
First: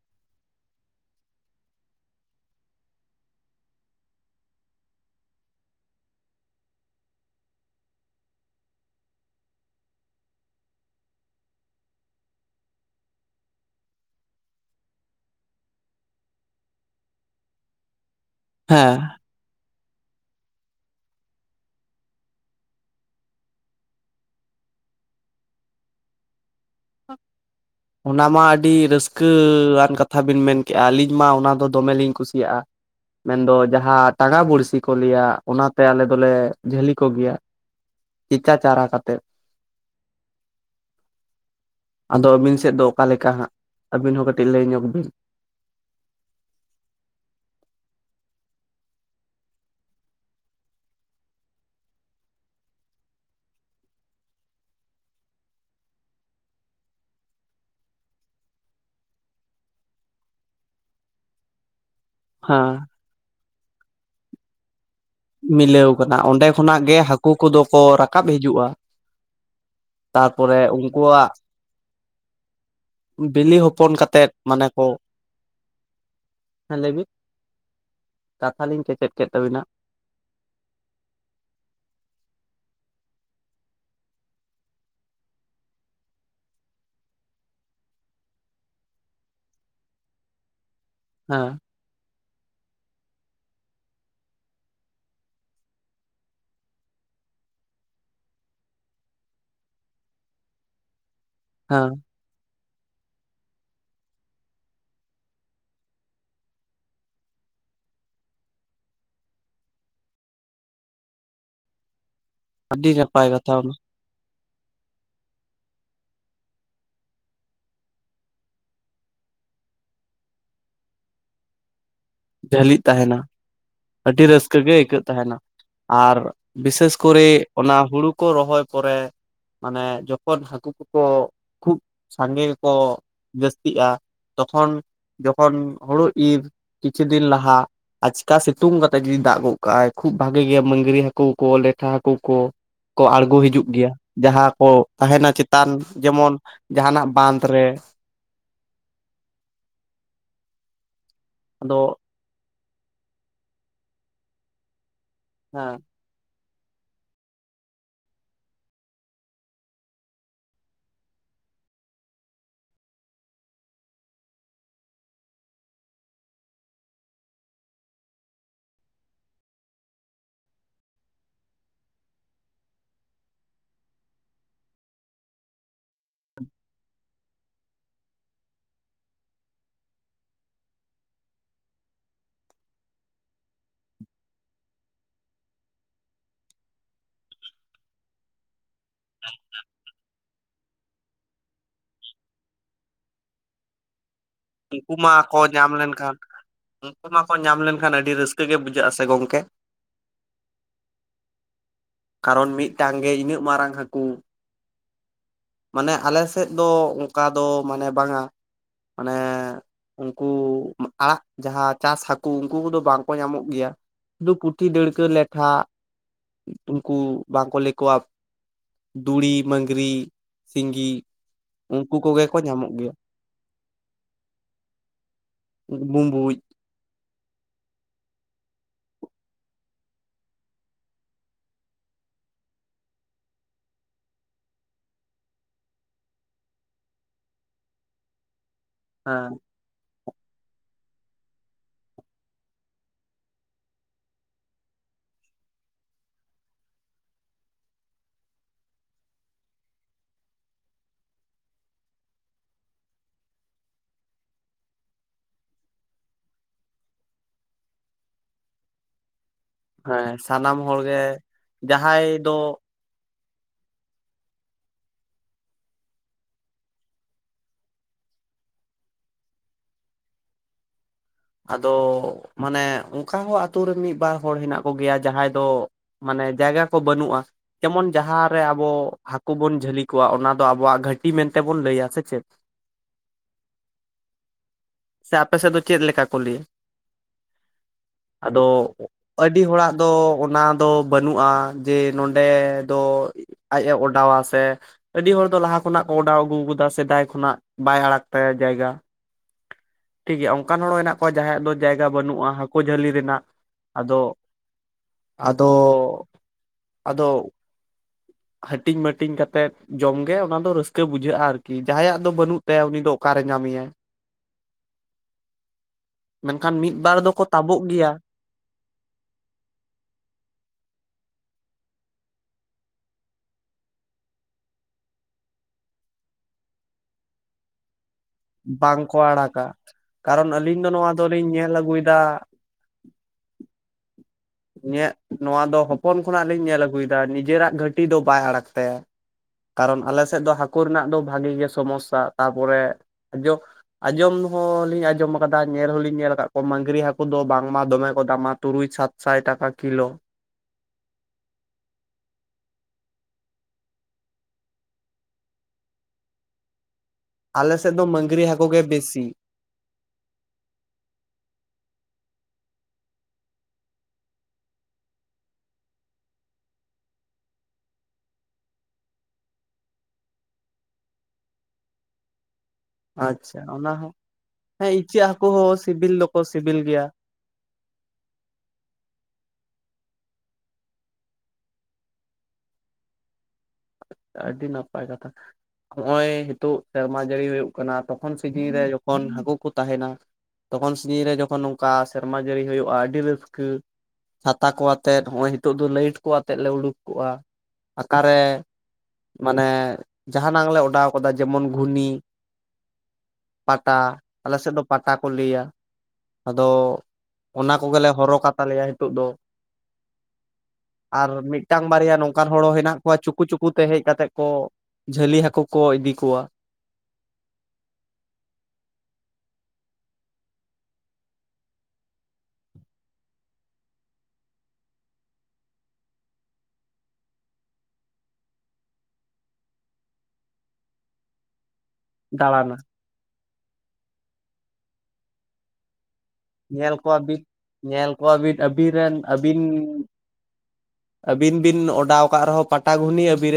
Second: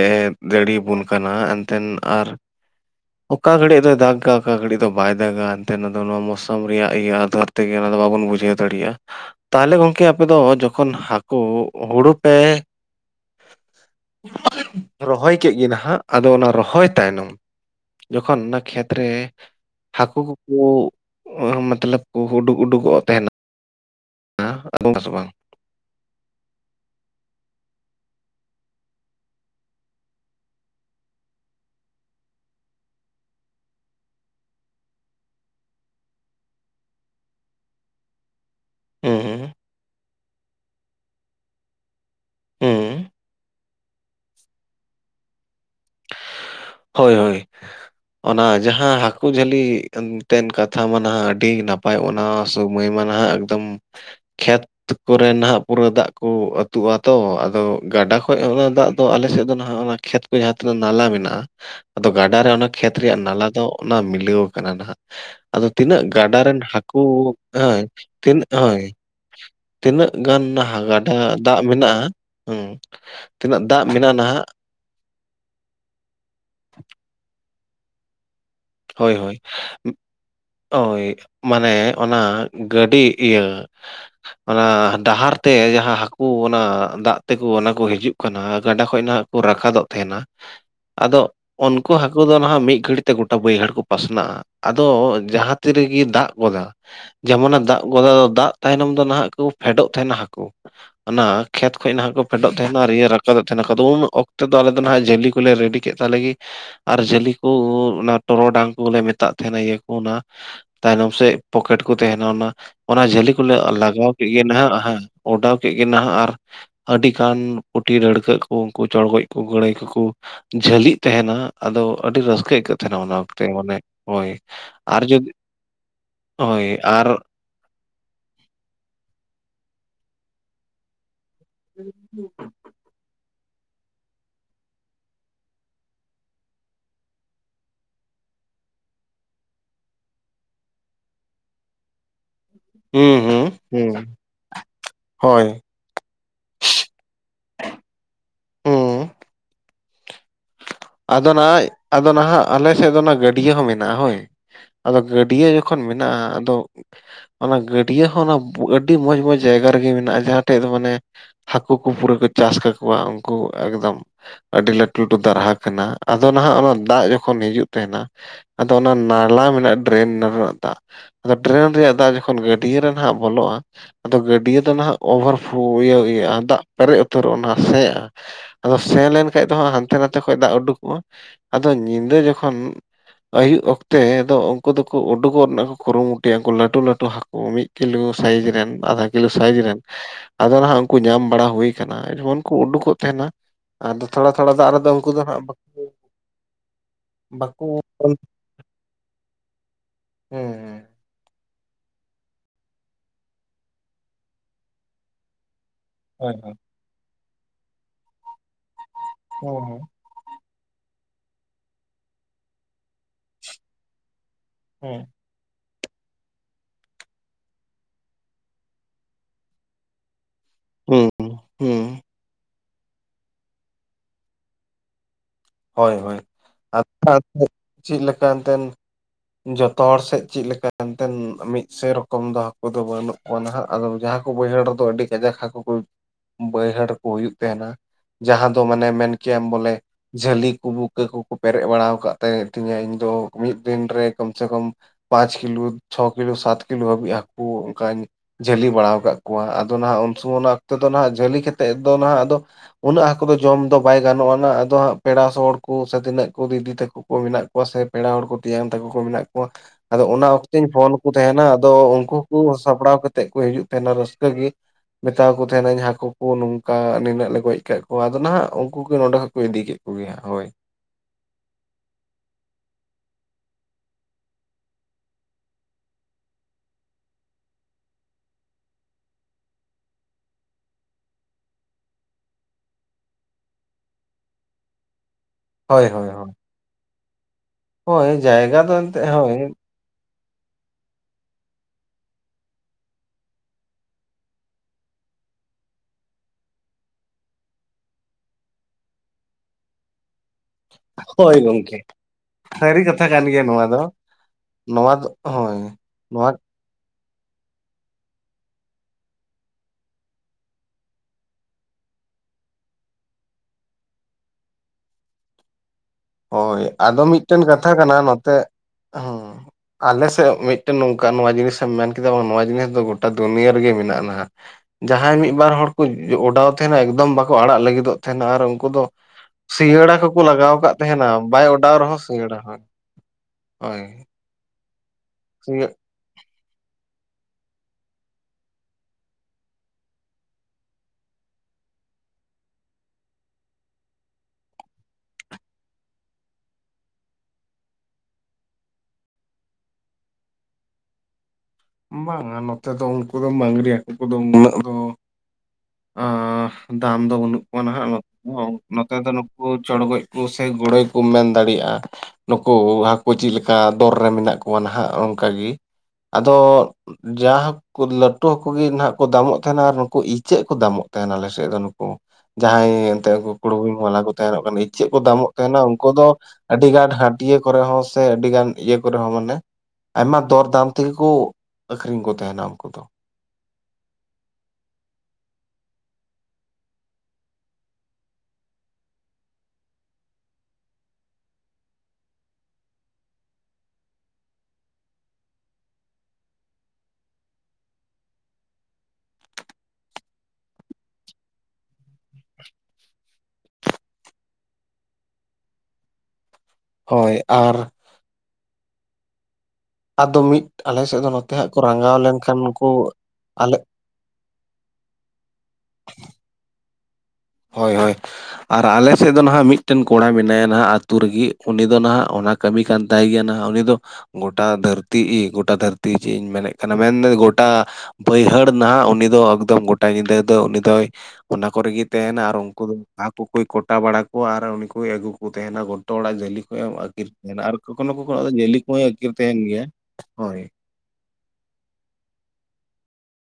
ᱡᱟᱹᱲᱤᱭᱟ ᱟᱵᱚᱱ ᱠᱟᱱᱟ ᱮᱱᱛᱮᱫ ᱟᱨ [inaudible] ᱚᱠᱟ ᱜᱷᱟᱹᱲᱤ ᱫᱚᱭ ᱫᱟᱜᱟ ᱚᱠᱟ ᱜᱷᱟᱹᱲᱤ ᱫᱚ ᱵᱟᱭ ᱫᱟᱜᱟ ᱮᱱᱛᱮ ᱱᱚᱣᱟ ᱢᱚᱥᱚᱢ ᱨᱮᱭᱟᱜ ᱤᱭᱟᱹ ᱟᱫᱷᱟᱨ ᱛᱮᱜᱮ ᱚᱱᱟ ᱫᱚ ᱵᱟᱵᱚᱱ ᱵᱩᱡᱷᱟᱹᱣ ᱮ [unintelligible] ᱫᱟᱲᱮᱭᱟ ᱛᱟᱦᱚᱞᱮ ᱜᱚᱢᱠᱮ ᱟᱯᱮ ᱫᱚ ᱡᱚᱠᱷᱚᱱ ᱦᱟᱹᱠᱩ ᱦᱩᱲᱩ ᱯᱮ ᱨᱚᱦᱚᱭ ᱠᱮᱫ ᱜᱮ ᱦᱟᱜ ᱟᱫᱚ ᱚᱱᱟ ᱨᱚᱦᱚᱭ ᱛᱟᱭᱱᱚᱢ ᱡᱚᱠᱷᱚᱱ ᱚᱱᱟ ᱦᱮᱸ ᱠᱷᱮᱛᱨᱮ ᱦᱟᱹᱠᱩ ᱠᱩᱠᱩ ᱢᱚᱛᱞᱚᱵ ᱠᱩ ᱦᱰᱩᱠ ᱩᱰᱩᱠᱚᱜ ᱛᱟᱦᱮᱱᱟ [unintelligible] ᱥᱮ ᱵᱟᱝ ᱚᱱᱟ ᱢᱟ ᱟᱹᱰᱤ ᱨᱟᱹᱥᱠᱟᱹᱟᱱ ᱠᱟᱛᱷᱟ ᱵᱤᱱ ᱢᱮᱱᱠᱮᱜᱼᱟ ᱟᱹᱞᱤᱧ ᱢᱟ ᱚᱱᱟ ᱫᱚ ᱫᱚᱢᱮᱞᱤᱧ ᱠᱩᱥᱤᱭᱟᱜᱼᱟ ᱢᱮᱱᱫᱚ ᱡᱟᱦᱟᱸ ᱴᱟᱸᱜᱟ ᱵᱩᱲᱥᱤ ᱠᱚ ᱞᱟᱹᱭᱟ ᱚᱱᱟ ᱛᱮ ᱟᱞᱮ ᱫᱚᱞᱮ ᱡᱷᱟᱹᱞᱤ ᱠᱚᱜᱮᱭᱟ ᱠᱮᱪᱟ ᱪᱟᱨᱟ ᱠᱟᱛᱮ ᱦᱩᱸ ᱟᱫᱚ ᱟᱹᱵᱤᱱ ᱥᱮᱫ ᱫᱚ ᱚᱠᱟ ᱦᱩᱸ ᱞᱮᱠᱟ ᱦᱟᱜ ᱟᱹᱵᱤᱱ ᱦᱚᱸ ᱠᱟᱹᱴᱤᱡ ᱞᱟᱹᱭ ᱧᱚᱜ ᱵᱤᱱ ᱦᱳᱭ ᱦᱳᱭ ᱚᱱᱟ ᱡᱟᱦᱟᱸ ᱦᱟᱹᱠᱩ ᱡᱷᱟᱹᱞᱤ ᱮᱱᱛᱮᱱ ᱠᱟᱛᱷᱟ ᱢᱟ ᱱᱟᱦᱟᱜ ᱟᱹᱰᱤ ᱱᱟᱯᱟᱭ ᱱᱟᱯᱟᱭ ᱚᱱᱟ ᱥᱣᱢᱟᱹᱭ ᱢᱟ ᱱᱟᱦᱟᱜ ᱮᱠᱫᱚᱢ ᱠᱷᱮᱛ [unintelligible] ᱠᱚᱨᱮ ᱱᱟᱦᱟᱜ ᱯᱩᱨᱟᱹ ᱫᱟᱜ ᱠᱚ ᱟᱹᱛᱩᱜ-ᱟ ᱛᱚ ᱟᱫᱚ ᱜᱟᱰᱟ ᱠᱷᱚᱡ ᱚᱱᱟ ᱫᱟᱜ ᱫᱚ ᱟᱞᱮ ᱥᱮᱫ ᱫᱚ ᱱᱟᱦᱟᱜ ᱚᱱᱟ ᱠᱷᱮᱛ ᱠᱚ ᱡᱟᱦᱟᱸ ᱛᱤᱱᱟᱹᱜ ᱱᱟᱞᱟ ᱢᱮᱱᱟᱜ-ᱟ ᱟᱫᱚ ᱜᱟᱰᱟᱨᱮ ᱚᱱᱟ ᱦᱮᱸ ᱠᱷᱮᱛ ᱨᱮᱭᱟᱜ ᱱᱟᱞᱟ ᱫᱚ ᱚᱱᱟ ᱢᱤᱞᱟᱹᱣ ᱠᱟᱱᱟ ᱱᱟᱦᱟᱜ ᱟᱫᱚ ᱢᱤᱞᱟᱹᱣ ᱛᱤᱱᱟᱹᱜ ᱠᱟᱱᱟ ᱜᱟᱰᱟ ᱚᱸᱰᱮ ᱨᱮᱱ ᱠᱷᱚᱱᱟᱜ ᱜᱮ ᱦᱟᱹᱠᱩ ᱠᱚᱫᱚ ᱠᱚ ᱦᱮᱸ ᱨᱟᱠᱟᱵ ᱛᱤᱱᱟᱹᱜ ᱦᱤᱡᱩᱜᱼᱟ ᱦᱚᱭ [unintelligible] ᱛᱤᱱᱟᱹᱜ ᱜᱟᱱ ᱛᱟᱨᱯᱚᱨᱮ ᱜᱟᱰᱟ ᱩᱱᱠᱩᱣᱟᱜ ᱫᱟᱜ ᱢᱮᱱᱟᱜᱼᱟ ᱦᱩᱸ ᱛᱤᱱᱟᱹᱜ ᱫᱟᱜ ᱢᱮᱱᱟᱜᱼᱟ ᱱᱟᱦᱟᱜ ᱚᱱᱟ ᱠᱚ ᱦᱮᱸ ᱞᱟᱹᱭᱵᱤᱱ ᱠᱟᱛᱷᱟ ᱞᱤᱧ ᱠᱮᱪᱮᱫ ᱦᱳᱭ ᱠᱮᱫ ᱛᱟᱵᱤᱱᱟ ᱦᱳᱭ ᱢᱟᱱᱮ ᱚᱱᱟ ᱜᱟᱹᱰᱤ ᱤᱭᱟᱹ ᱚᱱᱟ ᱰᱟᱦᱟᱨ ᱛᱮ ᱡᱟᱦᱟᱸ ᱦᱟᱹᱠᱩ ᱚᱱᱟ ᱫᱟᱜ ᱛᱮᱠᱚ ᱚᱱᱟ ᱠᱚ ᱦᱤᱡᱩᱜ ᱠᱟᱱᱟ ᱜᱟᱰᱟ ᱠᱷᱚᱡ ᱱᱟᱸ ᱠᱚ ᱨᱟᱠᱟᱫᱚᱜ ᱛᱟᱦᱮᱱᱟ ᱟᱫᱚ ᱦᱮᱸ ᱩᱱᱠᱩ ᱦᱟᱹᱠᱩ ᱫᱚ ᱱᱟᱦᱟᱜ ᱢᱤᱫ ᱜᱷᱟᱹᱲᱤᱡ ᱛᱮ [unintelligible] ᱜᱚᱴᱟ ᱵᱟᱹᱭᱦᱟᱹᱲ ᱠᱚ ᱯᱟᱥᱱᱟᱜᱼᱟ ᱟᱫᱚ ᱡᱟᱦᱟᱸ ᱛᱤᱨᱮ ᱜᱮ ᱫᱟᱜ ᱜᱚᱫᱟ ᱡᱮᱢᱚᱱᱮ ᱫᱟᱜ ᱜᱚᱫᱟ ᱫᱟᱜ ᱛᱟᱭᱱᱚᱢ ᱫᱚ ᱱᱟᱦᱟᱜ ᱠᱚ ᱯᱷᱮᱰᱚᱜ ᱛᱟᱦᱮᱱᱟ ᱦᱟᱹᱠᱩ ᱚᱱᱟ ᱠᱷᱮᱛ ᱦᱮᱸ ᱠᱷᱚᱡ ᱱᱟᱦᱟᱜ ᱠᱚ ᱯᱷᱮᱰᱚᱜ ᱛᱟᱦᱮᱱᱟ ᱟᱨ ᱤᱭᱟᱹ ᱨᱟᱠᱟᱵᱚᱜ ᱛᱟᱦᱮᱱᱟ ᱠᱷᱫᱚ ᱩᱱ ᱚᱠᱛᱚ ᱫᱚ ᱟᱞᱮ ᱫᱚ ᱱᱟᱜ ᱡᱟᱹᱞᱤ ᱠᱚᱞᱮ ᱨᱮᱰᱤ ᱠᱮᱫ ᱛᱟᱞᱮ ᱜᱤ ᱟᱨ ᱡᱷᱟᱹᱞᱤ ᱠᱚ ᱚᱱᱟ ᱴᱚᱨᱚᱰᱟᱝ ᱠᱚᱞᱮ ᱢᱮᱛᱟᱜ ᱛᱟᱦᱮᱸᱱᱟ ᱤᱭᱟᱹ ᱠᱚ ᱚᱱᱟ ᱛᱟᱭᱱᱚᱢ ᱥᱮᱫ ᱯᱚᱠᱮᱴ ᱠᱚ ᱛᱟᱦᱮᱸᱱᱟ ᱚᱱᱟ ᱟᱹᱰᱤ ᱚᱱᱟᱹ ᱱᱟᱯᱟᱭ ᱡᱷᱟᱹᱞᱤ ᱠᱚᱞᱮ ᱠᱟᱛᱷᱟ ᱚᱱᱟ ᱞᱟᱜᱟᱼᱣ ᱠᱮᱫ ᱜᱮ ᱱᱟᱦᱟᱼᱜ ᱦᱮᱸ ᱚᱰᱟᱣ ᱠᱮᱫ ᱜᱮ ᱱᱟᱦᱟᱼᱜ ᱟᱨ ᱟᱹᱰᱤ ᱜᱟᱱ ᱯᱩᱴᱷᱤ ᱰᱟᱹᱲᱠᱟᱹᱜ ᱠᱚ ᱩᱱᱠᱩ ᱪᱚᱲᱜᱚᱡ ᱠᱚ ᱜᱟᱹᱲᱟᱹᱭ ᱠᱚᱠᱚ ᱡᱷᱟᱹᱞᱤᱜ ᱛᱟᱦᱮᱱᱟᱹ ᱟᱼᱫᱚ ᱟᱹᱰᱤ ᱨᱟᱹᱥᱠᱟᱹ ᱟᱹᱭᱠᱟᱹᱜ ᱡᱷᱟᱹᱞᱤᱜ ᱛᱟᱦᱮᱸᱱᱟ ᱚᱱᱟᱹ ᱛᱟᱦᱮᱱᱟ ᱟᱹᱰᱤ ᱨᱟᱹᱥᱠᱟᱹ ᱜᱮ ᱟᱹᱭᱠᱟᱹᱜ ᱛᱟᱦᱮᱱᱟᱹ ᱟᱨ ᱦᱳᱭ ᱵᱤᱥᱮᱥ ᱟᱨ ᱠᱚᱨᱮᱹ ᱚᱱᱟ ᱦᱩᱲᱩ ᱠᱚ ᱨᱚᱦᱚᱭ ᱯᱚᱨᱮ ᱢᱟᱹᱱᱮ ᱡᱚᱠᱷᱚᱱ ᱦᱟᱹᱠᱩ ᱠᱚᱠᱚᱸ ᱠᱷᱩᱵ ᱥᱟᱜᱮ ᱠᱚ ᱡᱟᱹᱥᱛᱤᱜᱼᱟ ᱛᱚ ᱠᱷᱚᱱ ᱡᱚᱠᱷᱚᱱ ᱦᱩᱲᱩ ᱤᱨ ᱠᱤᱹᱪᱷᱩ ᱫᱤᱱ ᱞᱟᱦᱟ ᱟᱪᱤᱠᱟ ᱥᱤᱛᱩᱝ ᱠᱟᱹᱛᱮᱫ ᱡᱩᱫᱤ ᱫᱟᱜ ᱜᱚᱫ ᱠᱟᱜᱟᱭ ᱠᱷᱩᱵ ᱵᱷᱟᱜᱤ ᱜᱮᱼᱭᱟ ᱢᱟᱹᱟᱝᱨᱤ ᱦᱟᱹᱠᱩ ᱠᱚ ᱞᱮᱴᱷᱟ ᱦᱟᱹᱠᱩ ᱠᱚ ᱠᱚ ᱦᱩᱸ ᱟᱬᱜᱚ ᱦᱩᱸ ᱦᱤᱡᱩᱜ ᱜᱮᱼᱭᱟ ᱦᱩᱸ ᱡᱟᱦᱟᱸ ᱠᱚ ᱛᱟᱦᱮᱱᱟᱹ ᱦᱳᱭ ᱪᱮᱛᱟᱱ ᱡᱮᱹᱢᱚᱱ ᱡᱟᱦᱟᱱᱟᱼᱜ ᱵᱟᱸᱫᱽ ᱨᱮ ᱦᱩᱸ ᱟᱼᱫᱚ ᱱᱟ ᱟᱫᱚ ᱟᱼᱫᱚ ᱱᱟᱦᱟᱼᱜ ᱟᱞᱮ ᱥᱮᱫ ᱫᱚ ᱚᱱᱟ ᱜᱟᱹᱰᱭᱟᱹ ᱦᱚᱸ ᱢᱮᱱᱟᱜᱼᱟ ᱦᱳᱭ ᱟᱼᱫᱚ ᱜᱟᱹᱰᱭᱟᱹ ᱦᱮᱸ ᱡᱚᱹᱠᱷᱚᱱ ᱢᱮᱱᱟᱜᱼᱟ ᱟᱼᱫᱚ ᱚᱱᱟᱹ ᱜᱟᱹᱰᱭᱟᱹ ᱦᱚᱸ ᱚᱱᱟ ᱟᱹᱰᱤ ᱢᱚᱸᱡᱽ ᱢᱚᱸᱡᱽ ᱡᱟᱭᱜᱼᱟ ᱨᱮᱜᱮ ᱢᱮᱱᱟᱜᱼᱟ ᱡᱟᱦᱟᱸ ᱴᱷᱮᱡ ᱫᱚ ᱢᱟᱱᱮ ᱦᱟᱹᱠᱩ ᱠᱩ ᱯᱩᱨᱟᱹ ᱠᱚ ᱪᱟᱥ ᱠᱟᱠᱚᱣᱼᱟ ᱩᱱᱠᱩ ᱮᱠᱫᱚᱢ ᱟᱹᱰᱤ ᱞᱟᱹᱴᱩ ᱞᱟᱹᱴᱩ ᱫᱟᱨᱦᱟᱹ ᱠᱟᱱᱟ ᱟᱼᱫᱚ ᱱᱟᱦᱟᱼᱜ ᱚᱱᱟ ᱫᱟᱜ ᱡᱚᱹᱠᱷᱚᱱ ᱦᱤᱡᱩᱜ ᱛᱟᱦᱮᱱᱟ ᱟᱼᱫᱚ ᱚᱱᱟ ᱱᱟᱞᱟ ᱢᱮᱱᱟᱜᱼᱟ ᱰᱨᱮᱹᱱ ᱨᱮᱱᱟᱼᱜ ᱫᱟᱜ ᱟᱼᱫᱚ ᱰᱨᱮᱱ ᱨᱮᱭᱟᱼᱜ ᱫᱟᱜ ᱡᱚᱠᱷᱚᱱ ᱜᱟᱹᱰᱭᱟᱹ ᱨᱮ ᱱᱟᱦᱟᱼᱜ ᱵᱚᱞᱚᱜᱼᱟ ᱟᱼᱫᱚ ᱜᱟᱹᱰᱭᱟᱹ ᱫᱚ ᱱᱟᱦᱱᱟᱼᱜ ᱚᱵᱷᱟᱨ ᱯᱷ ᱼᱟ ᱤᱭᱟ ᱤᱭᱟ ᱫᱟᱜ ᱯᱮᱨᱮᱡ ᱩᱛᱟᱹᱨᱚᱜᱼᱟ ᱱᱟᱦᱥᱮ ᱟᱼᱫᱚ ᱥᱮᱱ ᱞᱮᱱᱠᱷᱟᱡ ᱫᱚ ᱦᱟᱱᱛᱮ ᱱᱟᱛᱮ ᱠᱷᱚᱡ ᱫᱟᱜ ᱩᱰᱩᱠᱚᱜᱼᱟ ᱟᱼᱫᱚ ᱧᱤᱫᱟᱹ ᱡᱚᱹᱠᱷᱚᱱ ᱟᱭᱩᱵ ᱚᱠᱛᱮ ᱫᱚ ᱩᱱᱠᱩ ᱫᱚᱠᱚ ᱩᱰᱩᱠᱚᱜ ᱨᱮᱱᱟᱜ ᱠᱚ ᱠᱩᱨᱩᱢᱩᱴᱩᱭᱼᱟ ᱩᱱᱠᱩ ᱞᱟᱹᱴᱩ ᱞᱟᱹᱴᱩ ᱦᱟᱹᱠᱩ ᱢᱤᱫᱹ ᱠᱤᱞᱳ ᱥᱟᱭᱤᱡ ᱨᱮᱱᱹ᱾ ᱟᱫᱷᱟᱹ ᱠᱤᱞᱳ ᱥᱟᱭᱤᱡᱽ ᱨᱮᱱ ᱟᱼᱫᱚ ᱱᱟᱦᱟᱼᱜ ᱩᱱᱠᱩ ᱧᱟᱢ ᱵᱟᱲᱟ ᱦᱩᱭᱩ ᱟᱼᱠᱟᱱᱟᱱᱟ ᱡᱮᱹᱢᱚᱱ ᱠᱚ ᱩᱰᱩᱠᱚᱜ ᱛᱟᱦᱮᱱᱟᱹ᱾ ᱟᱼᱫᱚ ᱛᱷᱚᱲᱟ ᱛᱷᱚᱲᱟ ᱫᱚ ᱟᱨ ᱫᱚᱹ- ᱩᱱᱠᱩ ᱢᱟ ᱠᱚ ᱧᱟᱢ ᱞᱮᱱᱹᱠᱷᱟᱱ ᱩᱱᱠᱩ ᱢᱟᱹᱠᱚ ᱧᱟᱢ ᱵᱟᱠᱚ ᱞᱮᱱᱹᱠᱷᱟᱱ ᱟᱹᱰᱤ ᱦᱩᱸ ᱨᱟᱹᱥᱠᱟᱹ ᱜᱮ ᱵᱩᱡᱷᱟᱹᱜᱼᱟ ᱥᱮ ᱜᱚᱝᱹᱠᱮ? ᱦᱮᱸ ᱦᱩᱸ ᱠᱟᱨᱚᱱ ᱢᱤᱫᱴᱟᱝ ᱜᱮ ᱤᱱᱟᱹᱜ ᱢᱟᱨᱟᱝ ᱦᱟᱹᱠᱩ᱾ ᱢᱟᱹᱱᱮ ᱟᱼᱞᱮ ᱦᱳᱭ ᱥᱮᱫ ᱦᱳᱭ ᱫᱚ ᱚᱱᱠᱟ ᱫᱚ ᱢᱟᱹᱱᱮ ᱵᱟᱝᱟ ᱢᱟᱹᱱᱮ ᱩᱱᱠᱩ ᱟᱲᱟᱼᱜ ᱡᱟᱦᱟᱸ ᱪᱟᱥ ᱦᱟᱹᱠᱩ ᱩᱱᱠᱩ ᱠᱚᱫᱚᱹ ᱵᱟᱝᱼᱠᱚ ᱧᱟᱢᱚᱜ ᱜᱮᱼᱭᱟ ᱥᱩᱫᱩ [inaudible] ᱫᱲᱠ ᱦᱩᱸ ᱞᱮᱹᱠ ᱠᱟᱛᱷᱟ ᱩᱱᱠᱩ ᱵᱟᱝᱼᱠᱚ ᱞᱠᱚᱣᱟ ᱫᱩᱲᱤ ᱢᱟᱹᱟᱝᱨᱤ᱾ ᱥᱤᱸᱜᱤ ᱦᱩᱸ ᱦᱩᱸ ᱦᱩᱸ ᱩᱱᱠᱩ ᱠᱚᱹᱜᱮ ᱠᱚ ᱧᱟᱢᱚᱜ ᱜᱮᱼᱭᱟ᱾ ᱦᱳᱭᱸ ᱦᱳᱭᱸ ᱵᱩᱢᱵᱩᱡ ᱟᱪᱮᱫ ᱞᱮᱠᱟ ᱮᱱᱛᱮᱫ ᱡᱚᱛᱚ ᱦᱚᱲ ᱥᱮᱫ ᱪᱮᱫ ᱞᱮᱠᱟᱹ ᱮᱱᱛᱮ ᱢᱤᱫ ᱥᱮ ᱨᱚᱠᱚᱢ ᱫᱚ ᱦᱟᱹᱠᱩ ᱫᱚ ᱵᱟᱹᱱᱩᱜ ᱠᱚᱣᱟᱹ ᱦᱟᱸᱜ ᱟᱼᱫᱚ ᱡᱟᱦᱟᱸ ᱠᱚ ᱵᱟᱹᱭᱦᱟᱹᱲ ᱨᱮᱫᱚ ᱟᱹᱰᱤ ᱠᱟᱡᱟᱠ ᱦᱟᱹᱠᱩ ᱠᱚ ᱵᱟᱹᱭᱦᱟᱹᱲ ᱠᱚ ᱦᱩᱭᱩᱜᱹ ᱛᱟᱦᱮᱱᱟᱹ᱾ ᱡᱟᱦᱟᱸ ᱫᱚ ᱢᱟᱹᱱᱮ ᱢᱮᱱ ᱦᱮᱸ ᱠᱮᱜᱼᱟᱢ ᱵᱚᱞᱮᱸ ᱡᱷᱟᱹᱞᱤ ᱠᱚ ᱵᱩᱠᱟᱹ ᱠᱚᱠᱚ ᱯᱮᱨᱮᱡ ᱵᱟᱹᱲᱟ ᱟᱼᱠᱟᱫ ᱛᱟᱦᱮᱸ ᱛᱤᱧᱟᱹ ᱤᱧ ᱫᱚ ᱢᱤᱫ ᱫᱤᱱ ᱨᱮ ᱠᱚᱢᱹ ᱥᱮ ᱠᱚᱢᱹ ᱯᱟᱸᱪ ᱠᱤᱞᱳ ᱪᱷᱚ ᱠᱤᱞᱳ ᱥᱟᱛ ᱠᱤᱞᱳ ᱦᱟᱹᱵᱤᱡ ᱦᱟᱹᱠᱩ ᱚᱱᱠᱟᱼᱧᱸ ᱡᱷᱟᱹᱞᱤ ᱵᱟᱹᱲᱟ ᱠᱟᱜ ᱠᱚᱣᱟᱹ ᱟᱼᱫᱚ ᱱᱟᱦᱜᱸ ᱩᱱ ᱥᱚᱢᱚᱭ ᱚᱠᱛᱚ ᱫᱚ ᱱᱟᱦᱜᱸ ᱡᱷᱟᱹᱞᱤ ᱠᱟᱹᱛᱮᱫ ᱫᱚ ᱱᱟᱦᱸ ᱟᱼᱫᱚ ᱩᱱᱟᱹᱜ ᱦᱟᱹᱠᱩ ᱫᱚ ᱡᱚᱢ ᱫᱚ ᱵᱟᱭ ᱜᱟᱱᱚᱜᱼᱟᱱᱟ ᱟᱼᱫᱚ ᱦᱟᱸᱜ ᱯᱮᱲᱟ ᱥ ᱦᱚᱲ ᱠᱚ ᱥᱮ ᱛᱤᱱᱟᱹ ᱜ ᱠᱚ ᱫᱤᱫᱤ ᱛᱟᱠᱚ ᱠᱚ ᱢᱮᱱᱟᱼᱜ ᱠᱚᱣᱟᱸ ᱥᱮ ᱯᱮᱲᱟ ᱦᱚᱲ ᱠᱚ ᱛᱮᱭᱟᱝ ᱛᱟᱠᱚ ᱠᱚ ᱢᱮᱱᱟᱼᱜ ᱠᱚᱣᱟᱹ ᱟᱼᱫᱚ ᱦᱮᱸ ᱚᱱᱟᱹ ᱥᱟᱱᱟᱢ ᱚᱠᱛᱮᱧ ᱯᱷᱳᱱᱹ ᱦᱚᱲᱜᱮ ᱠᱚ ᱛᱟᱦᱮᱱᱟᱹ ᱟᱼᱫᱚ ᱡᱟᱦᱟᱸᱭ ᱩᱱᱠᱩ ᱫᱚ ᱠᱚ ᱥᱟᱯᱲᱟᱼᱣ ᱠᱟᱛᱮ ᱛᱮᱫ ᱠᱚ ᱦᱤᱡᱩᱜ ᱛᱟᱦᱮᱱᱟᱹ ᱨᱟᱹᱥᱠᱟᱹ ᱜᱮ ᱢᱮᱹᱛᱟᱣᱼᱟ ᱠᱚ ᱛᱟᱦᱮᱱᱟᱹᱧ ᱦᱟᱹᱠᱩ ᱠᱚ ᱱᱚᱝᱹᱠᱟ ᱱᱤᱱᱟᱹᱜ ᱞᱮ ᱜᱚᱡ ᱠᱟᱜ ᱠᱚᱣᱟ ᱟᱫᱼᱚ ᱱᱟᱦᱟᱼᱜ ᱩᱱᱠᱩᱜ ᱜᱮ ᱱᱚᱸᱰᱮ ᱦᱚᱸᱠᱚ ᱤᱫᱤ ᱠᱮᱫ ᱠᱚᱣᱟᱹ ᱠᱩᱸᱜᱮ ᱦᱮᱸ ᱦᱚᱭᱸ᱾ ᱟᱼᱫᱚ ᱢᱟᱹᱱᱮ ᱚᱱᱠᱟᱹ ᱦᱚᱸ ᱟᱛᱩ ᱨᱮ ᱢᱤᱫ ᱵᱟᱨ ᱦᱚᱲᱹ ᱦᱮᱱᱟ ᱠᱚᱜᱮᱭᱼᱟ ᱡᱟᱦᱟᱸᱭ ᱫᱚ ᱢᱟᱹᱱᱮ ᱡᱟᱭᱜᱼᱟ ᱠᱚ ᱵᱟᱹᱱᱩᱜᱼᱟ᱾ ᱡᱮᱹᱢᱚᱱ ᱡᱟᱦᱟᱸ ᱨᱮ ᱟᱵᱚ ᱦᱟᱹᱠᱩ ᱵᱚᱱ ᱡᱷᱟᱹᱞᱤ ᱠᱚᱣᱟᱹ ᱚᱱᱟᱹ ᱫᱚ ᱟᱵᱚᱣᱟᱼᱜ ᱜᱷᱟᱹᱴᱤ ᱢᱮᱱᱹᱛᱮᱵᱚᱱ ᱞᱟᱹᱭᱟ ᱥᱮ ᱪᱮᱫ᱾ [inaudible] ᱥᱮ ᱟᱼᱯᱮ ᱥᱮᱫ ᱫᱚ ᱪᱮᱫ ᱦᱳᱭ ᱞᱮᱠᱟᱹ ᱦᱳᱭ ᱠᱚ ᱦᱳᱭ᱾ ᱞᱟᱹᱭ ᱦᱳᱭ ᱾ ᱟᱼᱫᱚ ᱡᱟᱭᱜᱟ ᱫᱚ ᱮᱱᱛᱮᱜ ᱦᱳᱭ ᱟᱹᱰᱤ ᱦᱚᱲᱟᱼᱜ ᱫᱚ ᱚᱱᱟ ᱫᱚ ᱵᱟᱹᱱᱩᱜᱼᱟ ᱡᱮ ᱱᱚᱰᱮ ᱫᱚ ᱟᱡ ᱮ ᱚᱰᱟᱣᱟ ᱥᱮ ᱟᱹᱰᱤ ᱦᱚᱲ ᱫᱚ ᱞᱟᱸᱦᱟ ᱠᱷᱚᱱ ᱟᱜ ᱠᱚ ᱚᱰᱟᱣ ᱟᱹᱜᱩ ᱟᱠᱟᱫᱟ ᱥᱮᱫᱟᱭ ᱠᱷᱚᱱᱟᱜ ᱵᱟᱭ ᱟᱲᱟᱜ ᱛᱟᱭᱟ ᱡᱟᱭᱜᱟ᱾ ᱴᱷᱤᱠ ᱜᱮᱭᱟ ᱚᱱᱠᱟᱱ [unintelligible] [unintelligible] ᱦᱮᱱᱟᱜ ᱠᱚᱣᱟ ᱦᱳᱭ ᱡᱟᱦᱟᱸᱭ ᱟᱜ ᱫᱚ ᱜᱚᱝᱠᱮ ᱡᱟᱭᱜᱟ ᱵᱟᱹᱱᱩᱜᱼᱟ ᱦᱟᱹᱠᱩ ᱥᱟᱹᱨᱤ ᱡᱷᱟᱹᱞᱤ ᱠᱟᱛᱷᱟ ᱨᱮᱱᱟᱜ ᱠᱟᱱ ᱜᱮᱭᱟ ᱱᱚᱣᱟ ᱫᱚ ᱟᱫᱚ᱾ ᱱᱚᱣᱟ ᱫᱚ ᱟᱫᱚ ᱦᱳᱭ ᱱᱚᱣᱟ ᱟᱫᱚ ᱦᱟᱹᱴᱤᱧ ᱢᱟᱹᱴᱤᱧ ᱠᱟᱛᱮᱫ ᱡᱚᱢ ᱜᱮ ᱚᱱᱟ ᱫᱚ ᱨᱟᱹᱥᱠᱟᱹ ᱵᱩᱡᱷᱟᱹᱜᱼᱟ ᱟᱨᱠᱤ ᱡᱟᱦᱟᱸᱭ ᱭᱟᱜ ᱫᱚ ᱵᱟᱹᱱᱩᱜ ᱛᱟᱭᱟ ᱩᱱᱤ ᱫᱚ ᱚᱠᱟᱨᱮ ᱧᱟᱢᱮ ᱭᱟᱭ᱾ ᱢᱮᱱᱠᱷᱟᱱ ᱦᱳᱭ ᱵᱟᱨ ᱟᱫᱚ ᱫᱚᱠᱚ ᱢᱤᱫ ᱴᱮᱱ ᱛᱟᱵᱚᱜ ᱠᱟᱛᱷᱟ ᱜᱮᱭᱟ ᱠᱟᱱᱟ ᱱᱚᱛᱮ ᱦᱳᱭ ᱟᱞᱮ ᱥᱮᱫ ᱢᱤᱫ ᱴᱮᱱ ᱱᱚᱝᱠᱟ ᱱᱚᱣᱟ ᱡᱤᱱᱤᱥᱢ ᱢᱮᱱ ᱠᱮᱫᱟ ᱵᱟᱝ ᱱᱚᱣᱟ ᱡᱤᱱᱤᱥ ᱫᱚ ᱜᱚᱴᱟ ᱫᱩᱱᱭᱟᱹ ᱨᱮᱜᱮ ᱢᱮᱱᱟᱜᱼᱟ ᱡᱟᱦᱟᱸᱭ ᱢᱤᱫ ᱵᱟᱨ ᱦᱚᱲ ᱠᱚ ᱚᱰᱟᱣ ᱛᱟᱦᱮ ᱱᱟ ᱮᱠᱫᱚᱢ ᱵᱟᱠᱚ ᱟᱲᱟᱜ ᱞᱟᱹᱜᱤᱫ ᱚᱜ᱾ ᱛᱟᱦᱮ ᱱᱟ ᱟᱨ ᱩᱱᱠᱩ ᱫᱚ ᱵᱟᱝᱠᱚ ᱟᱲᱟᱜᱟ ᱥᱤᱸᱭᱟᱹᱲᱟ ᱠᱚ ᱠᱚ ᱠᱟᱨᱚᱱ ᱞᱟᱜᱟᱣ ᱟᱹᱞᱤᱧ ᱫᱚ ᱟᱠᱟᱫ ᱱᱚᱣᱟ ᱛᱟᱦᱮ ᱱᱟ ᱫᱚᱞᱤᱧ ᱵᱟᱭ ᱧᱮᱞ ᱚᱰᱟᱣ ᱟᱹᱜᱩᱭᱮᱫᱟ ᱨᱮᱦᱚᱸ ᱥᱤᱸᱭᱟᱹᱲᱟ ᱦᱳᱭ ᱤᱧᱟᱹᱜ ᱱᱚᱣᱟ ᱫᱚ ᱦᱚᱯᱚᱱ ᱠᱷᱚᱱᱟᱜ ᱞᱤᱧ ᱧᱮᱞ ᱟᱹᱜᱩᱭ ᱮᱫᱟ ᱱᱤᱡᱮ ᱨᱟᱜ ᱜᱷᱟᱹᱴᱤ ᱫᱚ ᱵᱟᱭ ᱟᱲᱟᱜ ᱛᱟᱭᱟ᱾ ᱠᱟᱨᱚᱱ ᱟᱞᱮ ᱥᱮᱫ ᱫᱚ ᱦᱟᱹᱠᱩ ᱨᱮᱱᱟᱜ ᱫᱚ ᱵᱷᱟᱜᱮ ᱜᱮ ᱥᱚᱢᱚᱥ ᱥᱟ ᱛᱟ ᱯᱚᱨᱮ ᱟᱸᱡᱚᱢ ᱦᱚᱸᱞᱤᱧ ᱟᱸᱡᱚᱢ ᱟᱠᱟᱫᱟ ᱧᱮᱞ ᱦᱚᱞᱤᱧ ᱧᱮᱞ ᱟᱠᱟᱫ ᱠᱚᱣᱟ ᱢᱟᱹᱝᱨᱤ ᱦᱟᱹᱠᱩ ᱫᱚ ᱵᱟᱝᱢᱟ ᱫᱚᱢᱮ ᱠᱚ ᱫᱟᱢᱟ ᱛᱩᱨᱩᱭ [unintelligible] ᱥᱟᱭ ᱴᱟᱠᱟ ᱠᱤᱞᱳ᱾ ᱵᱟᱝᱟ ᱱᱚᱛᱮ ᱫᱚ ᱩᱱᱠᱩ ᱫᱚ ᱢᱸᱜᱽᱨᱤ ᱦᱟᱹᱠᱩ ᱠᱚ ᱫᱚ ᱩᱱᱟᱹᱜ ᱫᱚ ᱫᱟᱢ ᱫᱚ ᱵᱟᱹᱱᱩᱜ ᱟᱞᱮ ᱠᱚᱣᱟ ᱱᱟ ᱥᱮᱫ ᱫᱚ ᱦᱟᱸᱜ ᱢᱟᱹᱜᱽᱨᱤ ᱦᱟᱹᱠᱩ ᱜᱮ ᱵᱮᱥᱤ ᱱᱚᱛᱮ ᱫᱚ ᱪᱚᱲᱜᱚᱡ ᱠᱚ ᱥᱮ ᱜᱳᱲᱳᱭ ᱠᱚᱢ ᱢᱮᱱ ᱫᱟᱲᱮ ᱭᱟᱜᱼᱟ᱾ ᱱᱩᱠᱩ ᱦᱟᱹᱠᱩ ᱪᱮᱫ ᱞᱮᱠᱟ ᱫᱚᱨ ᱨᱮ ᱢᱮᱱᱟᱜ ᱠᱚᱣᱟ ᱱᱟᱦᱟᱜ ᱚᱱᱠᱟ ᱜᱮ ᱛᱚ ᱡᱟᱦᱟᱸ ᱞᱟᱹᱴᱩ ᱦᱟᱹᱠᱩ ᱜᱮ ᱱᱟᱦᱟᱜ ᱠᱚ ᱫᱟ ᱢᱚᱜ ᱛᱟᱦᱮ ᱱᱟ ᱟᱨ ᱱᱩᱠᱩ ᱤᱪᱟᱹᱜ ᱠᱚ ᱫᱟ ᱢᱚᱜ ᱛᱟᱦᱮ ᱱᱟ ᱟᱞᱮ ᱥᱮᱫ ᱫᱚ ᱱᱩᱠᱩ ᱡᱟᱦᱟᱸᱭ ᱮᱱᱛᱮᱫ ᱩᱱᱠᱩ ᱟᱪᱪᱷᱟ ᱠᱩᱲ ᱵᱩ ᱚᱱᱟ ᱦᱚᱸ ᱢᱟᱞᱟ ᱠᱚ ᱛᱟᱦᱮ ᱱᱚᱜ ᱠᱟᱱᱟ ᱦᱮᱸ ᱤᱪᱟᱹᱜ ᱠᱚ ᱫᱟ ᱦᱟᱹᱠᱩ ᱢᱚᱜ ᱛᱟᱦᱮ ᱦᱚᱸ ᱱᱟ ᱩᱱᱠᱩ ᱥᱤᱵᱤᱞ ᱫᱚ ᱫᱚᱠᱚ ᱥᱤᱵᱤᱞ ᱟᱹᱰᱤ ᱜᱮᱭᱟ ᱜᱟᱱ ᱠᱚ ᱨᱮ ᱦᱚᱸ ᱥᱮ ᱟᱹᱰᱤ ᱜᱟᱱ ᱤᱭᱟᱹ ᱠᱚ ᱨᱮ ᱦᱚᱸ ᱢᱟᱱᱮ ᱟᱭᱢᱟ ᱫᱚᱨ ᱫᱟᱢ ᱛᱮ ᱜᱮ ᱠᱚ ᱟᱠᱷᱨᱤᱧ ᱠᱚ ᱛᱟᱦᱮ ᱱᱟ ᱩᱱᱠᱩ ᱫᱚ ᱟᱹᱰᱤ ᱱᱟᱯᱟᱭ ᱠᱟᱛᱷᱟ᱾ ᱱᱚᱜᱼᱚᱭ ᱱᱤᱛᱚᱜ ᱥᱮᱨᱢᱟ ᱡᱟᱹᱲᱤ ᱦᱩᱭᱩᱜ ᱠᱟᱱᱟ ᱛᱚ ᱠᱷᱚᱱ ᱥᱤᱡᱤᱱ ᱨᱮ ᱡᱚ ᱠᱷᱚᱱ ᱦᱟᱹᱠᱩ ᱠᱚ ᱛᱟᱦᱮ ᱱᱟ ᱛᱚᱠᱷᱚᱱ ᱥᱤᱡᱤᱧ ᱨᱮ ᱡᱚᱠᱷᱚᱱ ᱱᱚᱝ ᱠᱟ ᱥᱮᱨᱢᱟ ᱡᱟᱹᱲᱤ ᱦᱳᱭᱳᱜᱼᱟ ᱟᱹᱰᱤ ᱨᱟᱹᱥᱠᱟᱹ ᱪᱷᱟᱛᱟ ᱠᱚ ᱟᱛᱮᱫ ᱱᱚᱜᱼᱚᱭ ᱱᱤᱛᱚᱜ ᱫᱚ ᱞᱟᱹᱭᱤᱴ ᱠᱚ ᱟᱛᱮᱫ ᱞᱮ ᱩᱰᱩᱠ ᱠᱚᱜᱼᱟ ᱚᱠᱟᱨᱮ ᱢᱟᱱᱮ ᱡᱟᱦᱟ ᱱᱟᱜ ᱞᱮ ᱚᱰᱟᱣ ᱟᱠᱟᱫᱟ ᱡᱮᱢᱚᱱ ᱜᱷᱩᱱᱤ ᱯᱟᱴᱟ ᱟᱞᱮ ᱥᱮᱫ ᱫᱚ ᱯᱟᱴᱟ ᱠᱚ ᱞᱟᱹᱭᱟ ᱟᱫᱚ ᱦᱳᱭ ᱚᱱᱟ ᱟᱨ ᱠᱚᱜᱮ ᱞᱮ ᱦᱚᱨᱚᱜ ᱠᱟᱛᱟ ᱞᱮᱭᱟ ᱱᱤᱛᱚᱜ ᱫᱚ᱾ ᱟᱫᱚ ᱢᱤᱫ ᱟᱞᱮ ᱥᱮᱫ ᱟᱨ ᱫᱚ ᱱᱚᱛᱮ ᱢᱤᱫ ᱦᱟᱸᱜ ᱠᱚ ᱴᱟᱝ ᱵᱟᱨᱭᱟ ᱨᱟᱸᱜᱟᱣ ᱱᱚᱝᱠᱟᱱ ᱞᱮᱱᱠᱷᱟᱱ ᱦᱚᱲ ᱩᱱᱠᱩ ᱦᱮᱱᱟᱜ ᱠᱚᱣᱟ ᱪᱳᱠᱳ ᱪᱳᱠᱳ ᱟᱞᱮ ᱦᱮᱡ ᱠᱟᱛᱮ ᱠᱚ ᱡᱷᱟᱹᱞᱤ ᱦᱟᱹᱠᱳ ᱠᱚ ᱤᱫᱤ ᱠᱚᱣᱟ ᱾ ᱦᱳᱭ ᱦᱳᱭ ᱟᱨ ᱟᱞᱮ ᱥᱮᱫ ᱫᱚ ᱱᱟᱦᱟᱜ ᱢᱤᱫ ᱴᱮᱱ ᱠᱚᱲᱟ ᱢᱮᱱᱟᱭᱟ ᱱᱟᱦᱟᱜ ᱟᱛᱳ ᱨᱮ ᱜᱮ ᱩᱱᱤ ᱫᱚ ᱱᱟᱦᱟᱜ ᱚᱱᱟ ᱠᱟᱹᱢᱤ ᱠᱟᱱ ᱛᱟᱭ ᱜᱮᱭᱟ ᱩᱱᱤ ᱫᱚ ᱜᱚᱴᱟ ᱫᱷᱟᱹᱨᱛᱤ ᱜᱚᱴᱟ ᱫᱷᱟᱹᱨᱛᱤ ᱪᱮᱫ ᱤᱧ ᱢᱮᱱᱮᱫ ᱠᱟᱱᱟ ᱢᱮᱱ ᱫᱤᱧ ᱜᱚᱴᱟ ᱵᱟᱹᱭ ᱦᱟᱹᱲ ᱱᱟᱦᱟᱜ ᱩᱱᱤ ᱫᱚ ᱮᱠᱫᱚᱢ ᱜᱚᱴᱟ ᱧᱤᱫᱟᱹ ᱫᱚ ᱩᱱᱤ ᱫᱚᱭ ᱚᱱᱟ ᱠᱚᱨᱮ ᱛᱟᱦᱮ ᱱᱟ ᱟᱨ ᱫᱟᱬᱟᱱᱟ ᱩᱱᱠᱩ ᱫᱚ ᱦᱟᱠᱩ ᱠᱚ ᱠᱚᱴᱟ ᱵᱟᱲᱟ ᱠᱚᱣᱟ ᱟᱨ ᱩᱱᱠᱩ ᱠᱚ ᱟᱹᱜᱩ ᱠᱚ ᱛᱟᱦᱮ ᱱᱟ ᱡᱷᱚᱛᱚ ᱚᱲᱟᱜ ᱡᱟᱹᱞᱤ ᱧᱮᱞ ᱠᱚᱣᱟ ᱟᱹᱠᱤᱨ ᱵᱤᱱ ᱛᱟᱦᱮᱱᱟ ᱟᱨ ᱧᱮᱞ ᱠᱚᱠᱷᱚᱱᱚ ᱠᱚᱠᱷᱚᱱᱚ ᱫᱚ ᱠᱚᱣᱟᱵᱤᱱ ᱡᱷᱟᱞᱤ ᱠᱚ ᱟᱹᱵᱤᱱ ᱦᱚᱸᱭ ᱨᱮᱱ ᱟᱹᱠᱤᱨ ᱛᱟᱦᱮᱱ ᱟᱹᱵᱤᱱ ᱜᱮᱭᱟ ᱦᱳᱭ ᱟᱹᱵᱤᱱ ᱵᱤᱱ ᱚᱰᱟᱣ ᱟᱠᱟᱫ ᱨᱮᱦᱚᱸ ᱯᱟᱴᱟ ᱜᱷᱩᱱᱤ ᱟᱵᱤᱱ ᱨᱮᱱ